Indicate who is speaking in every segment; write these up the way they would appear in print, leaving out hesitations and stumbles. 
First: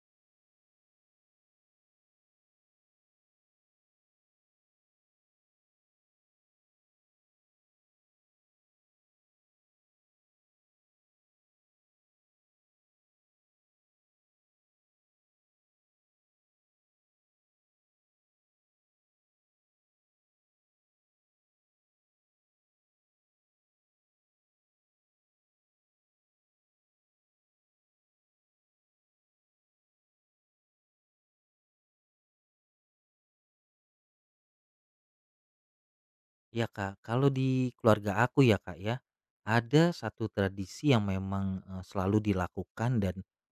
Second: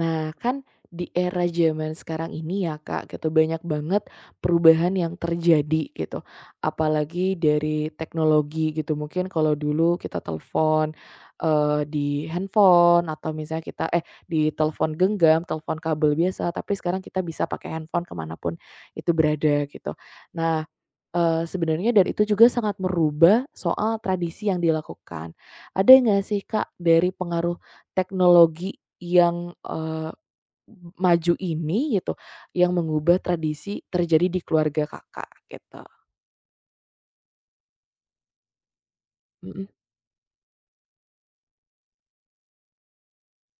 Speaker 1: Nah, kan di era zaman sekarang ini ya Kak, gitu banyak banget perubahan yang terjadi gitu. Apalagi dari teknologi gitu. Mungkin kalau dulu kita telepon di handphone atau misalnya kita di telepon genggam, telepon kabel biasa, tapi sekarang kita bisa pakai handphone kemanapun itu berada gitu. Nah, sebenarnya dan itu juga sangat merubah soal tradisi yang dilakukan. Ada nggak sih Kak dari pengaruh teknologi yang, maju ini gitu, yang mengubah tradisi terjadi di keluarga Kakak gitu?
Speaker 2: Ya Kak, kalau di keluarga aku ya Kak ya,
Speaker 1: Mhm,
Speaker 2: ada satu tradisi yang memang, selalu dilakukan dan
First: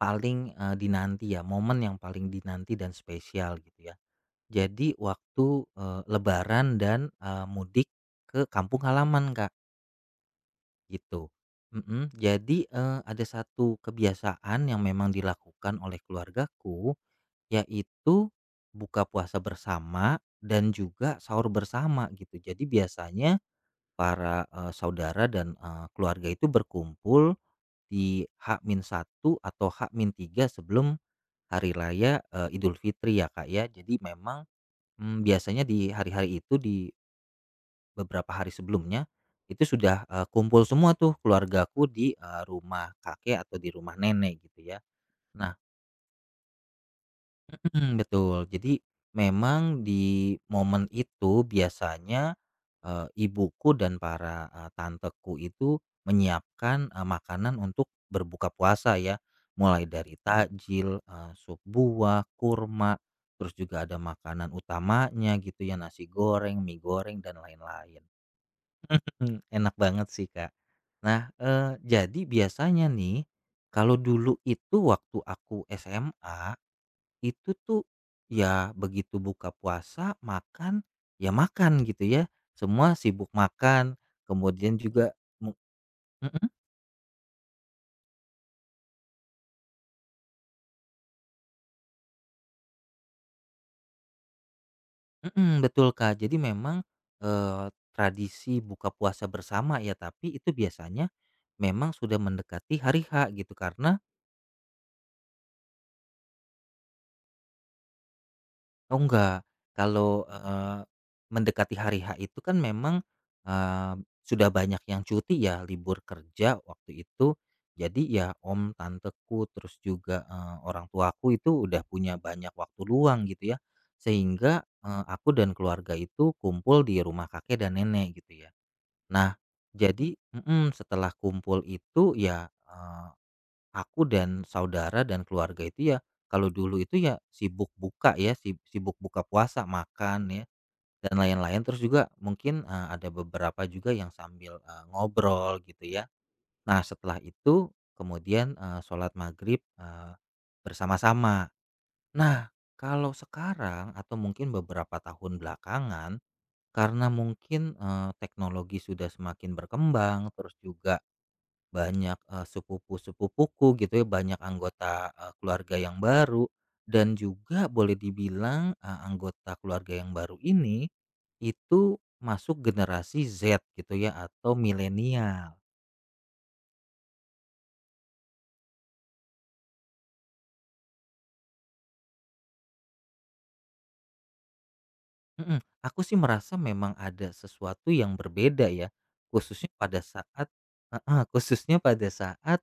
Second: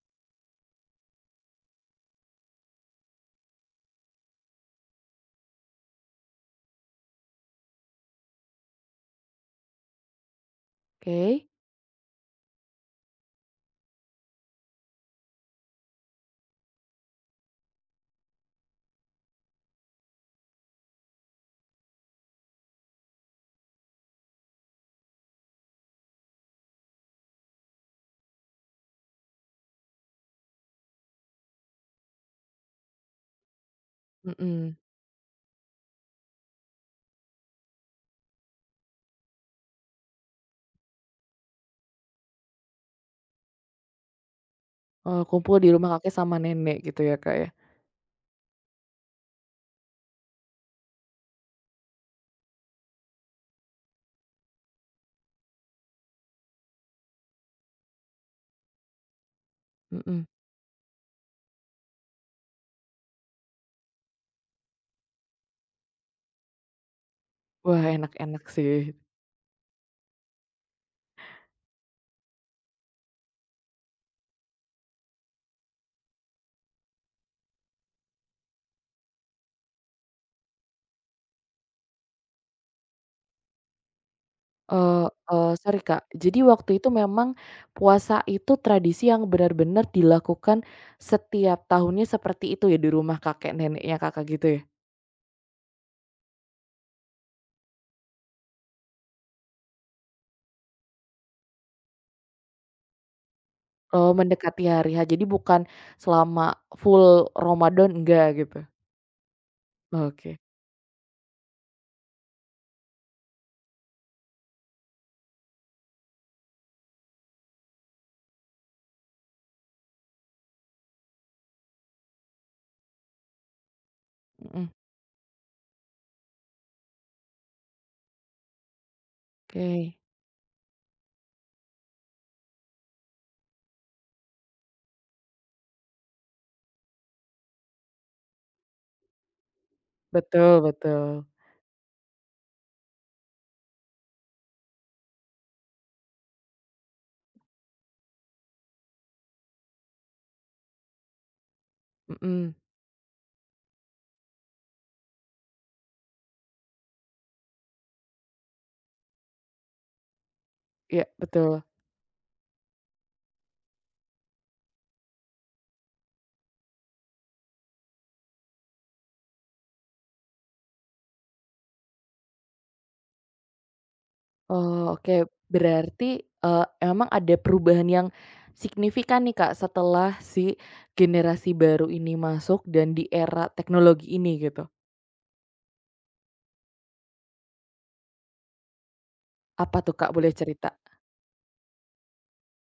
Speaker 2: paling, dinanti ya, momen yang paling dinanti dan spesial gitu ya. Jadi waktu, lebaran dan, mudik ke kampung halaman Kak, gitu.
Speaker 1: oke,
Speaker 2: Mhm, jadi, ada satu kebiasaan yang memang dilakukan oleh keluargaku, yaitu buka puasa bersama dan juga sahur bersama gitu. Jadi biasanya para, saudara dan, keluarga itu berkumpul di h min satu atau h min tiga sebelum hari raya, Idul Fitri ya, Kak, ya. Jadi memang,
Speaker 1: mhm.
Speaker 2: biasanya di hari-hari itu di beberapa hari sebelumnya itu sudah, kumpul semua tuh keluargaku di, rumah kakek atau di rumah nenek gitu ya.
Speaker 1: Oh,
Speaker 2: Nah,
Speaker 1: kumpul di rumah kakek sama nenek gitu ya, Kak, ya?
Speaker 2: mhm, betul. Jadi memang di momen itu biasanya, ibuku dan para, tanteku itu menyiapkan, makanan untuk berbuka puasa ya. Mulai dari
Speaker 1: Mhm.
Speaker 2: takjil, sup buah, kurma, terus juga ada makanan utamanya gitu ya, nasi goreng, mie goreng, dan
Speaker 1: Wah,
Speaker 2: lain-lain.
Speaker 1: enak-enak sih.
Speaker 2: Enak banget sih, Kak. Nah, jadi biasanya nih, kalau dulu itu waktu aku SMA itu tuh, ya begitu buka puasa, makan, ya makan gitu ya, semua sibuk makan, kemudian
Speaker 1: Eee
Speaker 2: juga mu
Speaker 1: eee, Sorry, Kak, jadi
Speaker 2: mhm.
Speaker 1: waktu itu memang puasa itu tradisi yang benar-benar dilakukan setiap tahunnya seperti itu ya di rumah kakek neneknya Kakak gitu ya?
Speaker 2: Mhm, betul Kak. Jadi memang, eee, tradisi buka puasa bersama ya, tapi itu biasanya memang sudah mendekati hari H gitu, karena
Speaker 1: Oh, mendekati hari H, jadi bukan selama full Ramadan enggak gitu?
Speaker 2: oh enggak, kalau,
Speaker 1: Oke,
Speaker 2: mendekati hari H itu kan memang, eee, sudah banyak yang cuti ya, libur kerja waktu itu. Jadi ya om, tanteku, terus juga, orang tuaku itu udah punya banyak waktu luang gitu ya. Sehingga,
Speaker 1: mhm.
Speaker 2: aku dan keluarga itu kumpul di rumah kakek dan nenek gitu ya. Nah,
Speaker 1: Oke,
Speaker 2: jadi mhm, setelah kumpul itu ya, aku dan saudara dan keluarga itu ya, kalau dulu itu ya sibuk buka ya, sibuk buka puasa, makan ya,
Speaker 1: betul
Speaker 2: dan
Speaker 1: betul,
Speaker 2: lain-lain. Terus juga mungkin, ada beberapa juga yang sambil, ngobrol gitu ya. Nah setelah itu kemudian, sholat maghrib, bersama-sama. Nah,
Speaker 1: mhm,
Speaker 2: kalau sekarang atau mungkin beberapa tahun belakangan, karena mungkin, teknologi sudah semakin berkembang, terus juga
Speaker 1: iya betul.
Speaker 2: banyak, sepupu-sepupuku gitu ya, banyak anggota, keluarga yang baru dan juga boleh dibilang, anggota keluarga yang baru ini, itu masuk generasi Z gitu ya atau
Speaker 1: Oh, oke,
Speaker 2: milenial.
Speaker 1: berarti, emang ada perubahan yang signifikan nih, Kak, setelah si generasi baru ini masuk dan di era teknologi ini gitu.
Speaker 2: Mhm, aku sih merasa memang ada sesuatu yang berbeda ya, khususnya
Speaker 1: Apa tuh,
Speaker 2: pada
Speaker 1: Kak, boleh
Speaker 2: saat
Speaker 1: cerita?
Speaker 2: heeh, khususnya pada saat,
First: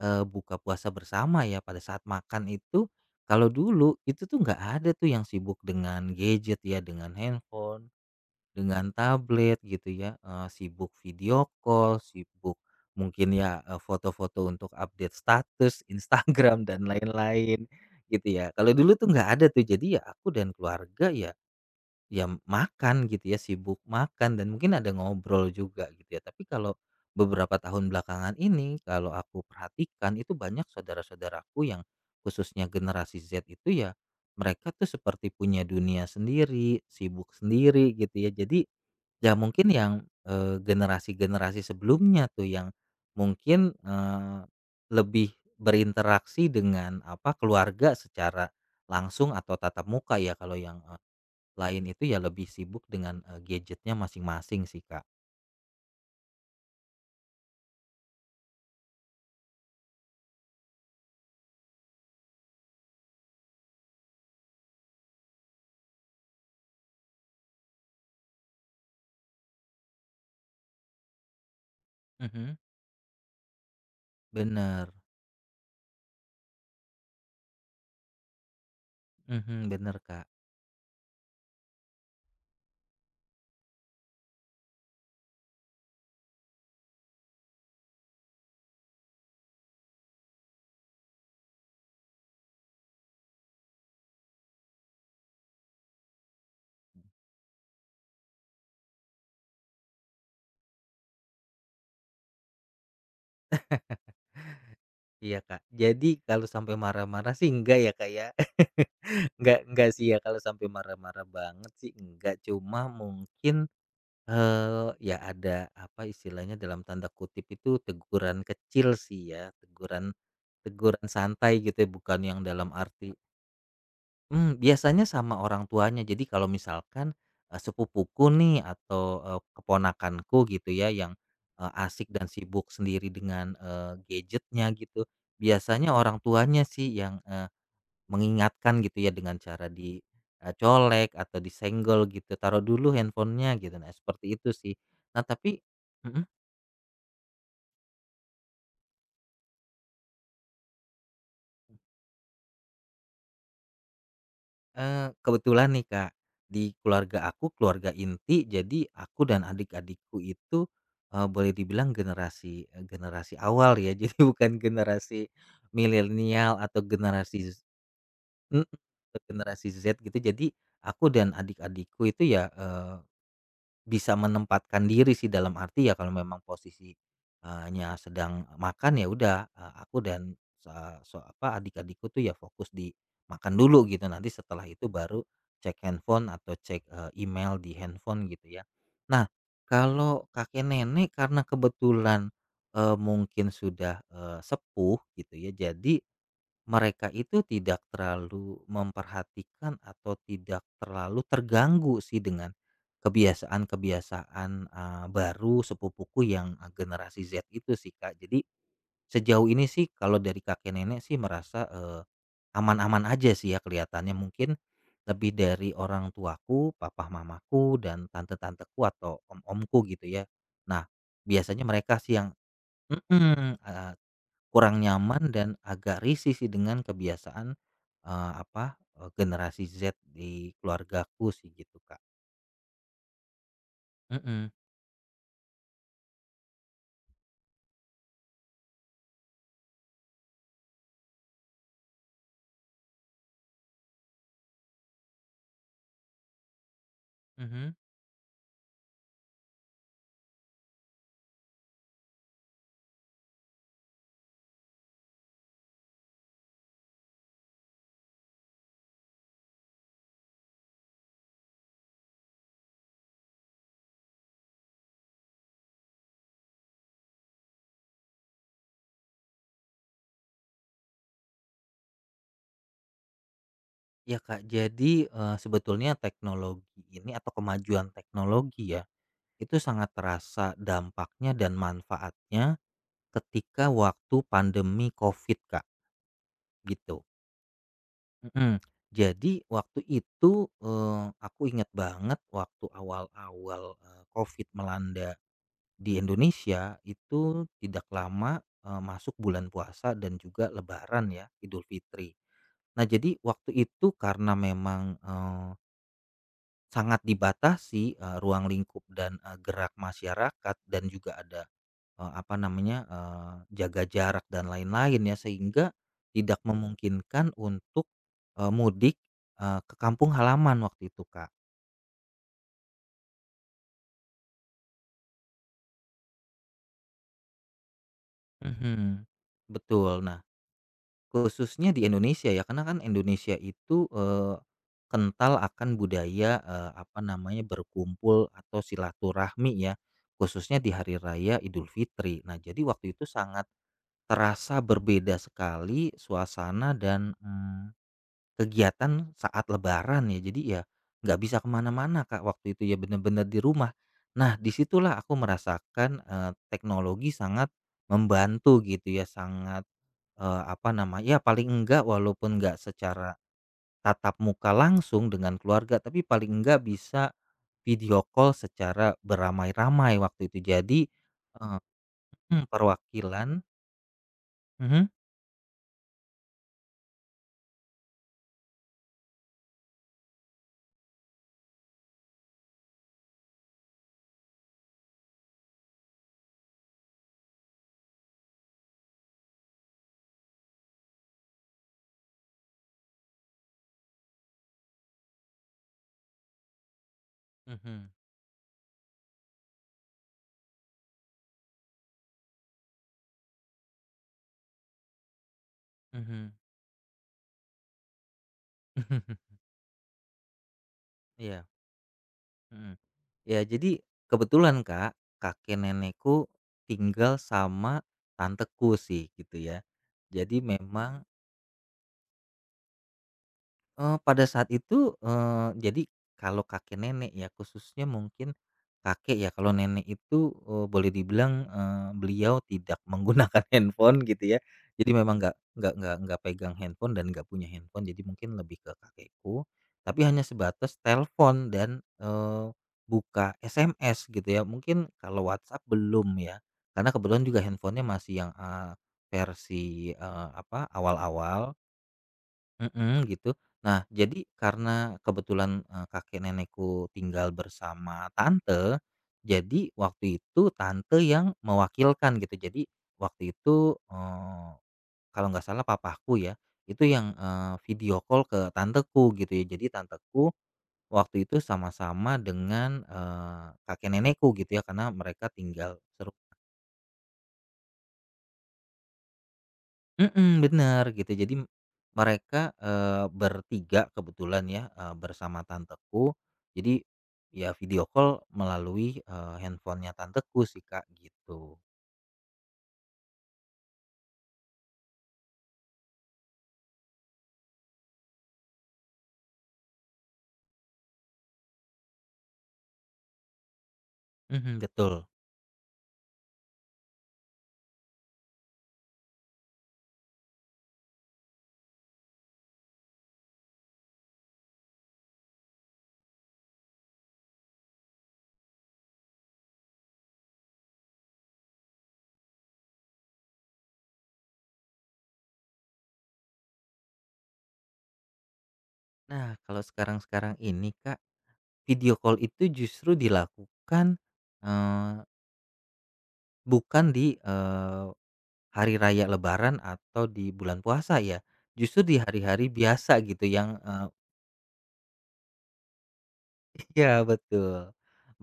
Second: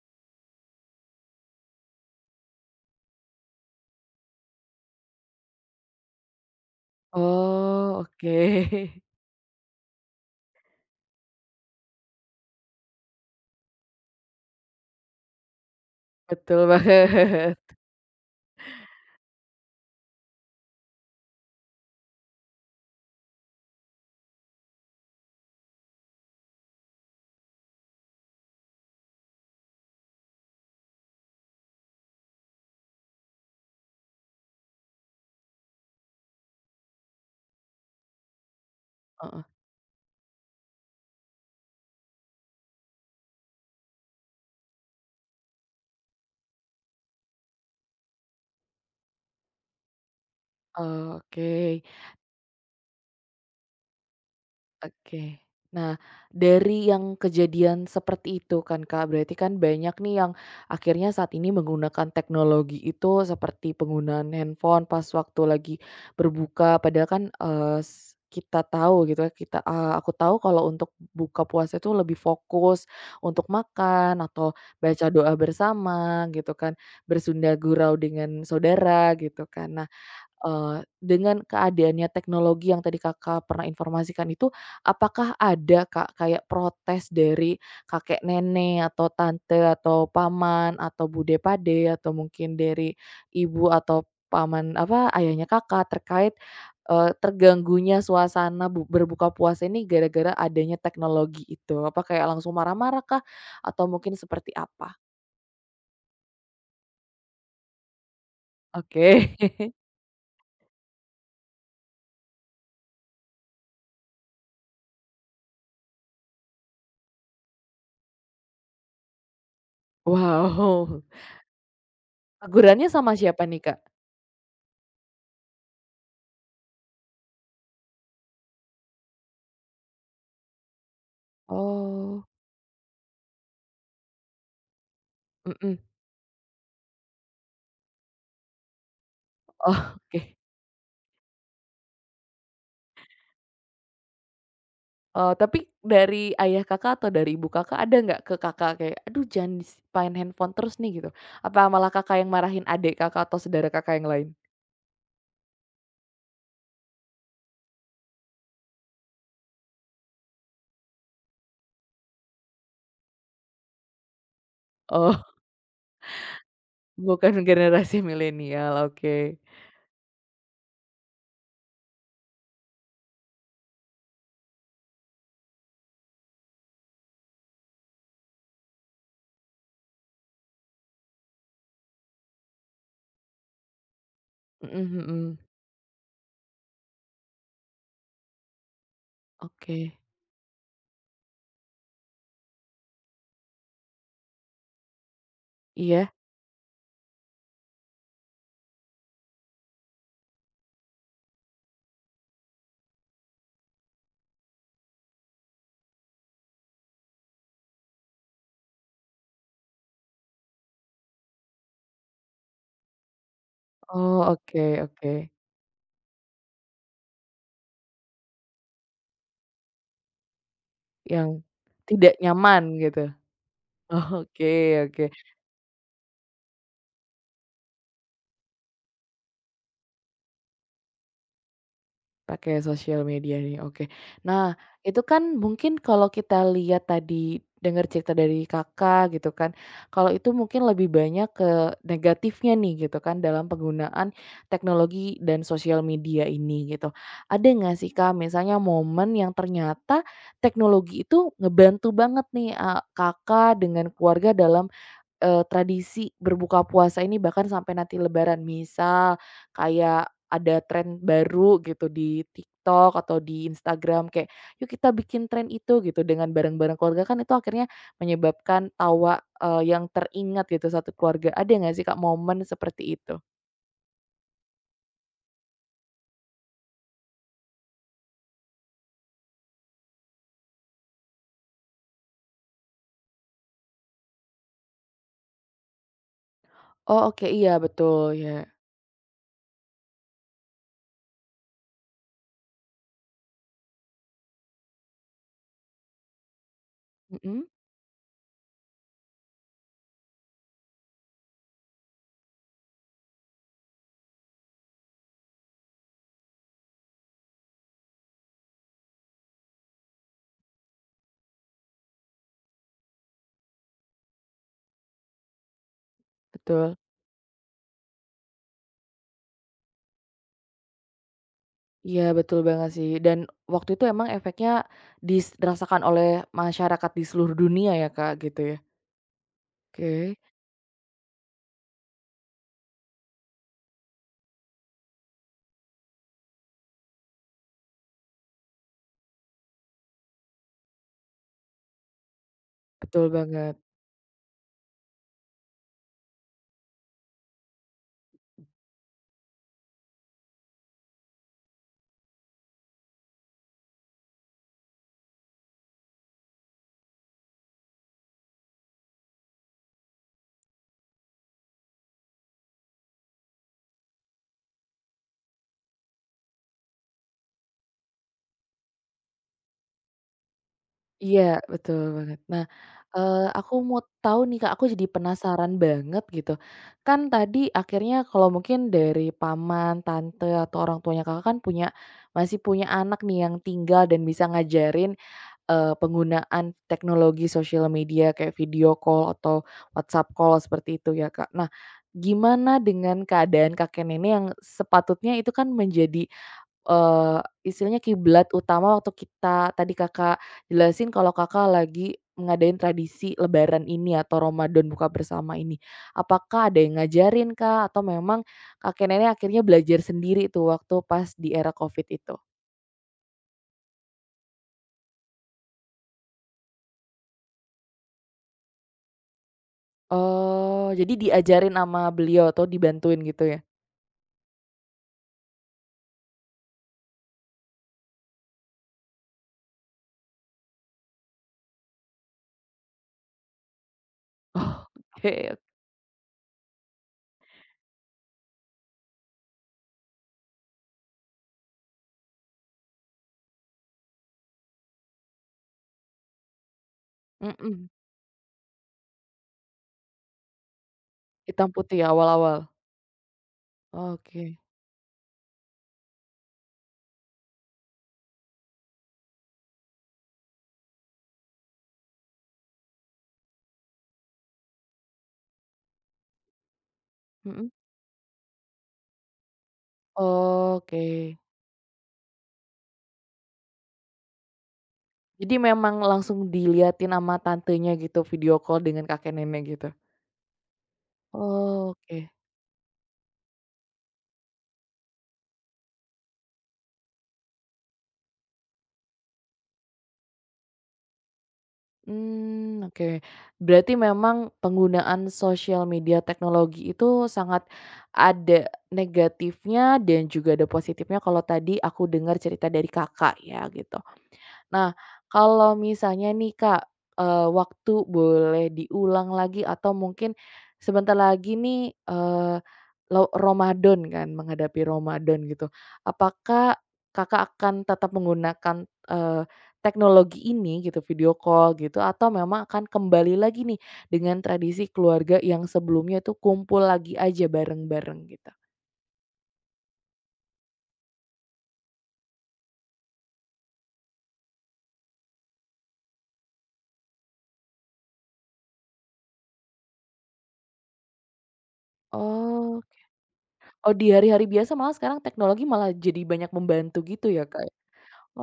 Speaker 2: buka puasa bersama ya, pada saat makan itu, kalau dulu itu tuh nggak ada tuh yang sibuk dengan gadget ya, dengan handphone,
Speaker 1: Oh, oke.
Speaker 2: dengan tablet gitu ya, sibuk video call, sibuk mungkin ya, foto-foto untuk update status Instagram
Speaker 1: Betul
Speaker 2: dan
Speaker 1: banget.
Speaker 2: lain-lain gitu ya. Kalau dulu tuh nggak ada tuh, jadi ya aku dan keluarga ya ya makan gitu ya, sibuk makan dan mungkin ada ngobrol juga gitu ya. Tapi kalau beberapa tahun belakangan ini, kalau aku perhatikan itu banyak saudara-saudaraku yang khususnya generasi Z itu ya, mereka tuh seperti punya dunia sendiri, sibuk sendiri gitu ya. Jadi ya
Speaker 1: Heeh,
Speaker 2: mungkin yang, generasi-generasi sebelumnya tuh yang mungkin, lebih berinteraksi dengan, apa, keluarga secara langsung atau tatap muka ya kalau yang,
Speaker 1: oke.
Speaker 2: lain itu ya lebih sibuk dengan, gadgetnya masing-masing sih, Kak.
Speaker 1: Oke. Nah, dari yang kejadian seperti itu kan Kak, berarti kan banyak nih yang akhirnya saat ini menggunakan teknologi itu seperti penggunaan handphone pas waktu lagi berbuka, padahal kan, eee, s kita tahu gitu ya, kita eee, aku tahu kalau untuk buka puasa itu lebih
Speaker 2: Mhm,
Speaker 1: fokus untuk makan atau
Speaker 2: bener,
Speaker 1: baca doa bersama gitu kan, bersunda gurau dengan saudara gitu
Speaker 2: mhm,
Speaker 1: kan. Nah,
Speaker 2: bener, Kak.
Speaker 1: Dengan keadaannya teknologi yang tadi Kakak pernah informasikan itu, apakah ada Kak kayak protes dari kakek nenek atau tante atau paman atau bude pade atau mungkin dari ibu atau paman apa, ayahnya Kakak terkait, terganggunya suasana bu berbuka puasa ini gara-gara adanya teknologi itu? Apa kayak langsung marah-marah kah atau mungkin seperti apa?
Speaker 2: Iya, Kak. Jadi kalau sampai marah-marah sih enggak ya, Kak, ya.
Speaker 1: Oke.
Speaker 2: Enggak sih ya kalau sampai marah-marah banget sih enggak, cuma mungkin ya ada, apa istilahnya, dalam tanda kutip itu teguran kecil sih ya, teguran
Speaker 1: Wow,
Speaker 2: teguran santai gitu ya, bukan yang dalam
Speaker 1: tegurannya sama
Speaker 2: arti
Speaker 1: siapa nih Kak?
Speaker 2: mmm, biasanya sama orang tuanya. Jadi kalau misalkan, sepupuku nih atau, keponakanku gitu ya yang, asik dan
Speaker 1: Oh.
Speaker 2: sibuk sendiri dengan, gadget gitu,
Speaker 1: Mhm.
Speaker 2: biasanya orang tuanya sih yang mengingatkan gitu ya dengan cara
Speaker 1: Oh,
Speaker 2: dicolek
Speaker 1: oke.
Speaker 2: atau disenggol gitu, "Taruh dulu handphonenya gitu." Nah, seperti itu sih. Nah,
Speaker 1: Oh,
Speaker 2: tapi
Speaker 1: tapi
Speaker 2: mhm,
Speaker 1: dari ayah Kakak atau dari ibu Kakak ada nggak ke Kakak kayak, "Aduh jangan dis main handphone terus nih," gitu? Apa malah Kakak yang marahin adik Kakak atau saudara Kakak yang lain?
Speaker 2: kebetulan nih, Kak, di keluarga aku, keluarga inti, jadi aku dan adik-adikku itu, boleh dibilang generasi awal ya, jadi bukan
Speaker 1: Oh,
Speaker 2: generasi milenial atau
Speaker 1: bukan
Speaker 2: generasi z,
Speaker 1: generasi
Speaker 2: mhm,
Speaker 1: milenial,
Speaker 2: atau
Speaker 1: oke.
Speaker 2: generasi Z gitu. Jadi aku dan adik-adikku itu ya, bisa menempatkan diri sih dalam arti ya kalau memang posisinya sedang makan ya udah, aku dan se se apa, adik-adikku tuh ya fokus di makan dulu gitu, nanti setelah itu
Speaker 1: Mhm
Speaker 2: baru
Speaker 1: mhm.
Speaker 2: cek handphone atau cek, email di handphone gitu ya. Nah,
Speaker 1: Oke.
Speaker 2: kalau kakek nenek karena kebetulan, mungkin sudah, sepuh gitu ya, jadi
Speaker 1: Iya?
Speaker 2: mereka itu tidak terlalu memperhatikan atau tidak terlalu terganggu sih dengan kebiasaan-kebiasaan, baru sepupuku yang, generasi Z itu sih, Kak. Jadi sejauh ini sih kalau dari kakek nenek sih merasa, aman-aman aja sih ya kelihatannya.
Speaker 1: Oh,
Speaker 2: Mungkin
Speaker 1: oke, oke.
Speaker 2: lebih dari orang tuaku, papa mamaku, dan tante-tanteku atau om-omku gitu ya. Nah,
Speaker 1: Yang
Speaker 2: biasanya mereka sih
Speaker 1: tidak
Speaker 2: yang
Speaker 1: nyaman gitu?
Speaker 2: mhm, heeh.
Speaker 1: Oh, oke,
Speaker 2: Kurang
Speaker 1: oke.
Speaker 2: nyaman dan agak risih sih dengan kebiasaan, apa, generasi Z di keluargaku sih gitu, Kak.
Speaker 1: Pakai sosial media nih, oke.
Speaker 2: Mhm.
Speaker 1: Nah, itu kan mungkin kalau kita lihat tadi, dengar cerita dari Kakak gitu kan, kalau itu mungkin lebih banyak ke negatifnya nih gitu kan dalam penggunaan teknologi dan sosial media ini gitu. Ada
Speaker 2: Mhm.
Speaker 1: nggak sih Kak misalnya momen yang ternyata teknologi itu ngebantu banget nih, Kakak dengan keluarga dalam, tradisi berbuka puasa ini bahkan sampai nanti lebaran. Misal kayak ada tren baru gitu di TikTok atau di Instagram kayak, "Yuk kita bikin tren itu," gitu dengan bareng-bareng keluarga kan itu akhirnya menyebabkan tawa, yang teringat gitu satu keluarga. Ada nggak sih, Kak, momen seperti itu?
Speaker 2: Iya, Kak. Jadi, sebetulnya teknologi ini atau kemajuan teknologi ya, itu sangat terasa dampaknya dan manfaatnya ketika waktu pandemi Covid, Kak,
Speaker 1: Oh,
Speaker 2: gitu.
Speaker 1: oke, iya betul, ya.
Speaker 2: Mhm. Jadi waktu itu, aku ingat banget waktu awal-awal, Covid melanda di Indonesia
Speaker 1: Mhm,
Speaker 2: itu tidak lama, masuk bulan puasa dan juga lebaran ya, Idul Fitri. Nah jadi waktu itu karena memang, sangat dibatasi, ruang lingkup dan, gerak masyarakat dan juga ada, apa namanya, jaga jarak dan lain-lain ya, sehingga tidak
Speaker 1: betul.
Speaker 2: memungkinkan untuk, mudik, ke kampung halaman waktu itu, Kak.
Speaker 1: Iya betul banget sih dan waktu itu emang efeknya dirasakan oleh masyarakat di seluruh dunia ya, Kak, gitu ya.
Speaker 2: Mhm. Betul.
Speaker 1: Oke,
Speaker 2: Nah, khususnya di Indonesia ya, karena kan Indonesia itu, kental akan budaya, apa namanya, berkumpul atau silaturahmi ya, khususnya di hari raya Idul Fitri. Nah, jadi waktu itu
Speaker 1: betul
Speaker 2: sangat
Speaker 1: banget.
Speaker 2: terasa berbeda sekali suasana dan, mmm, kegiatan saat lebaran ya. Jadi ya nggak bisa kemana-mana Kak waktu itu ya, bener-bener di rumah. Nah, disitulah aku merasakan, teknologi sangat membantu gitu ya, sangat apa nama ya paling enggak walaupun enggak secara tatap muka langsung dengan keluarga, tapi paling enggak bisa video call secara beramai-ramai waktu itu. Jadi,
Speaker 1: Iya,
Speaker 2: eee
Speaker 1: betul banget. Nah,
Speaker 2: mhm, perwakilan
Speaker 1: aku mau tahu nih, Kak, aku
Speaker 2: mhm.
Speaker 1: jadi penasaran banget gitu. Kan tadi akhirnya kalau mungkin dari paman, tante, atau orang tuanya Kakak kan masih punya anak nih yang tinggal dan bisa ngajarin, penggunaan teknologi sosial media kayak video call atau WhatsApp call seperti itu ya, Kak. Nah, gimana dengan keadaan kakek nenek yang sepatutnya itu kan menjadi, Eee, istilahnya
Speaker 2: Mhm
Speaker 1: kiblat utama waktu kita tadi Kakak jelasin kalau Kakak lagi ngadain tradisi lebaran ini atau Ramadan buka bersama ini.
Speaker 2: mhm.
Speaker 1: Apakah ada yang ngajarin kah atau memang kakek nenek akhirnya belajar sendiri tuh waktu pas di
Speaker 2: Iya,
Speaker 1: era Covid itu?
Speaker 2: mhm. Ya jadi kebetulan Kak, kakek nenekku tinggal sama tanteku sih gitu ya. Jadi
Speaker 1: Oh, jadi
Speaker 2: memang
Speaker 1: diajarin sama beliau atau dibantuin gitu ya?
Speaker 2: Pada saat itu, jadi kalau kakek nenek ya khususnya mungkin kakek ya, kalau nenek itu, boleh dibilang, beliau tidak menggunakan handphone gitu ya.
Speaker 1: Oh,
Speaker 2: Jadi memang nggak
Speaker 1: oke.
Speaker 2: nggak nggak nggak pegang handphone dan nggak punya handphone, jadi mungkin lebih ke kakekku, tapi hanya sebatas telepon dan, buka SMS gitu ya. Mungkin kalau WhatsApp belum ya, karena kebetulan juga
Speaker 1: Mhm.
Speaker 2: handphonenya masih yang, versi, apa
Speaker 1: Hitam
Speaker 2: awal-awal.
Speaker 1: putih ya awal-awal?
Speaker 2: Mhm, gitu. Nah, jadi
Speaker 1: Oke.
Speaker 2: karena kebetulan, kakek nenekku tinggal bersama tante, jadi waktu itu tante yang mewakilkan gitu. Jadi waktu itu, kalau nggak salah papaku ya, itu yang,
Speaker 1: Mhm.
Speaker 2: video call ke tanteku gitu ya. Jadi tanteku
Speaker 1: Oke.
Speaker 2: waktu itu sama-sama dengan, kakek nenekku gitu ya, karena mereka
Speaker 1: Jadi memang
Speaker 2: tinggal seru,
Speaker 1: langsung diliatin sama tantenya gitu, video call dengan kakek nenek gitu?
Speaker 2: mhm, bener gitu. Jadi
Speaker 1: Oh, oke,
Speaker 2: mereka, bertiga kebetulan ya, bersama tanteku. Jadi ya video call melalui, handphonenya tanteku sih, Kak, gitu.
Speaker 1: hmm, oke. Berarti memang penggunaan sosial media teknologi itu sangat ada negatifnya dan juga ada positifnya kalau tadi aku dengar cerita dari Kakak ya gitu.
Speaker 2: Mhm,
Speaker 1: Nah,
Speaker 2: betul.
Speaker 1: kalau misalnya nih Kak, waktu boleh diulang lagi atau mungkin sebentar lagi nih, eee, lo Ramadan kan, menghadapi Ramadan gitu. Apakah Kakak akan tetap menggunakan, teknologi ini gitu, video call gitu, atau memang akan kembali lagi nih dengan tradisi keluarga yang sebelumnya tuh kumpul lagi aja bareng-bareng gitu?
Speaker 2: Nah, kalau sekarang-sekarang ini, Kak, video call itu justru dilakukan, eee, bukan di, hari raya lebaran atau di bulan puasa ya, justru di hari-hari
Speaker 1: Oh,
Speaker 2: biasa gitu yang,
Speaker 1: oh di hari-hari biasa malah sekarang teknologi malah jadi banyak membantu
Speaker 2: iya
Speaker 1: gitu ya Kak?
Speaker 2: betul,
Speaker 1: Ya?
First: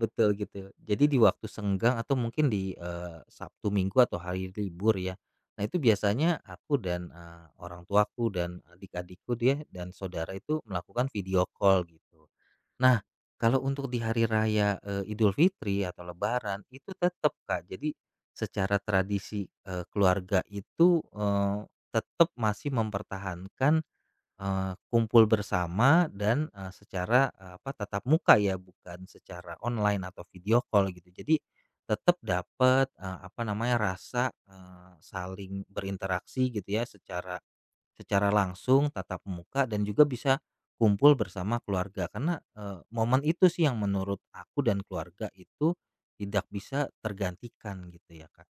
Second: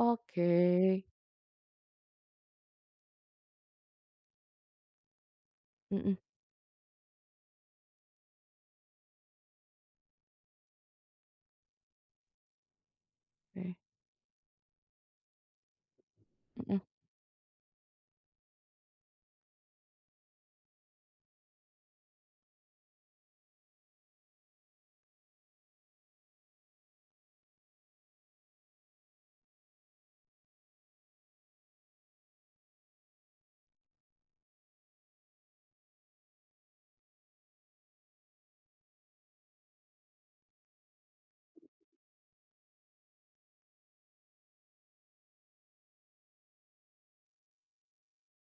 Speaker 2: betul gitu. Jadi di waktu senggang atau mungkin di, Sabtu, Minggu atau hari libur ya. Nah itu
Speaker 1: mhm,
Speaker 2: biasanya aku dan, orang tuaku dan adik-adikku dia dan saudara itu melakukan video call gitu. Nah kalau
Speaker 1: oke,
Speaker 2: untuk di hari raya, Idul Fitri atau Lebaran
Speaker 1: mhm.
Speaker 2: itu tetap Kak, jadi secara tradisi, keluarga itu, tetap masih mempertahankan kumpul bersama dan, secara, apa, tatap muka ya, bukan secara online atau video call gitu. Jadi tetap dapat, apa namanya, rasa, saling berinteraksi gitu ya, secara secara langsung tatap muka dan juga bisa kumpul bersama keluarga. Karena, momen itu sih yang menurut aku dan keluarga itu tidak bisa tergantikan gitu ya, Kak.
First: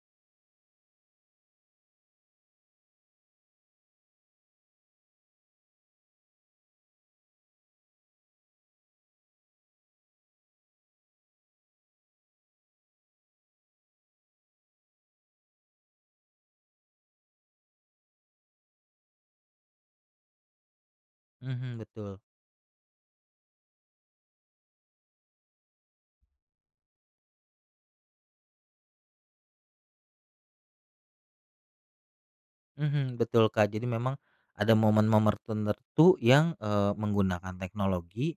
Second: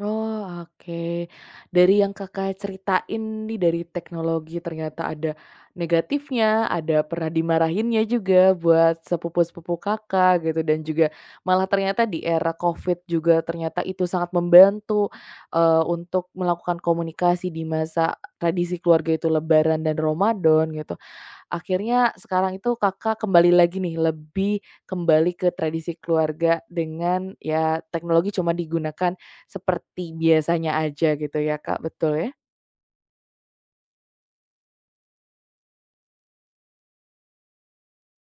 Speaker 1: Oh, oke. Dari yang Kakak ceritain nih dari teknologi ternyata ada negatifnya, ada pernah dimarahinnya juga buat sepupu-sepupu Kakak gitu dan juga malah ternyata di era Covid juga ternyata itu sangat membantu, untuk melakukan komunikasi di masa tradisi keluarga itu Lebaran dan Ramadan gitu.
Speaker 2: Mhm,
Speaker 1: Akhirnya
Speaker 2: betul.
Speaker 1: sekarang itu Kakak kembali lagi nih, lebih kembali ke tradisi keluarga dengan ya teknologi cuma digunakan seperti biasanya aja gitu ya Kak, betul ya?
Speaker 2: Mhm, betul Kak, jadi memang ada momen-momen tertentu yang, menggunakan teknologi,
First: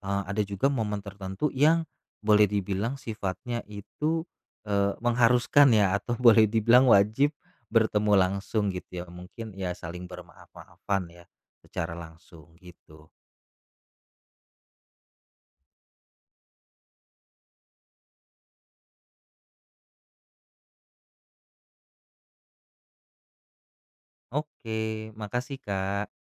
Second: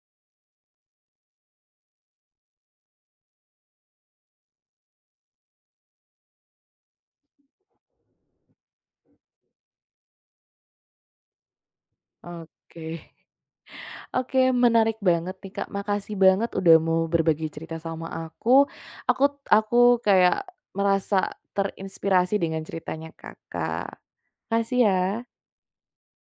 Speaker 2: ada juga momen tertentu yang boleh dibilang sifatnya itu, mengharuskan ya atau boleh dibilang wajib bertemu langsung gitu ya, mungkin ya saling bermaaf-maafan ya secara langsung
Speaker 1: Oke.
Speaker 2: gitu.
Speaker 1: Oke, menarik banget nih Kak, makasih banget udah mau berbagi cerita sama aku. Aku kayak merasa terinspirasi dengan ceritanya Kakak.
Speaker 2: Oke,
Speaker 1: Makasih ya.
Speaker 2: makasih Kak.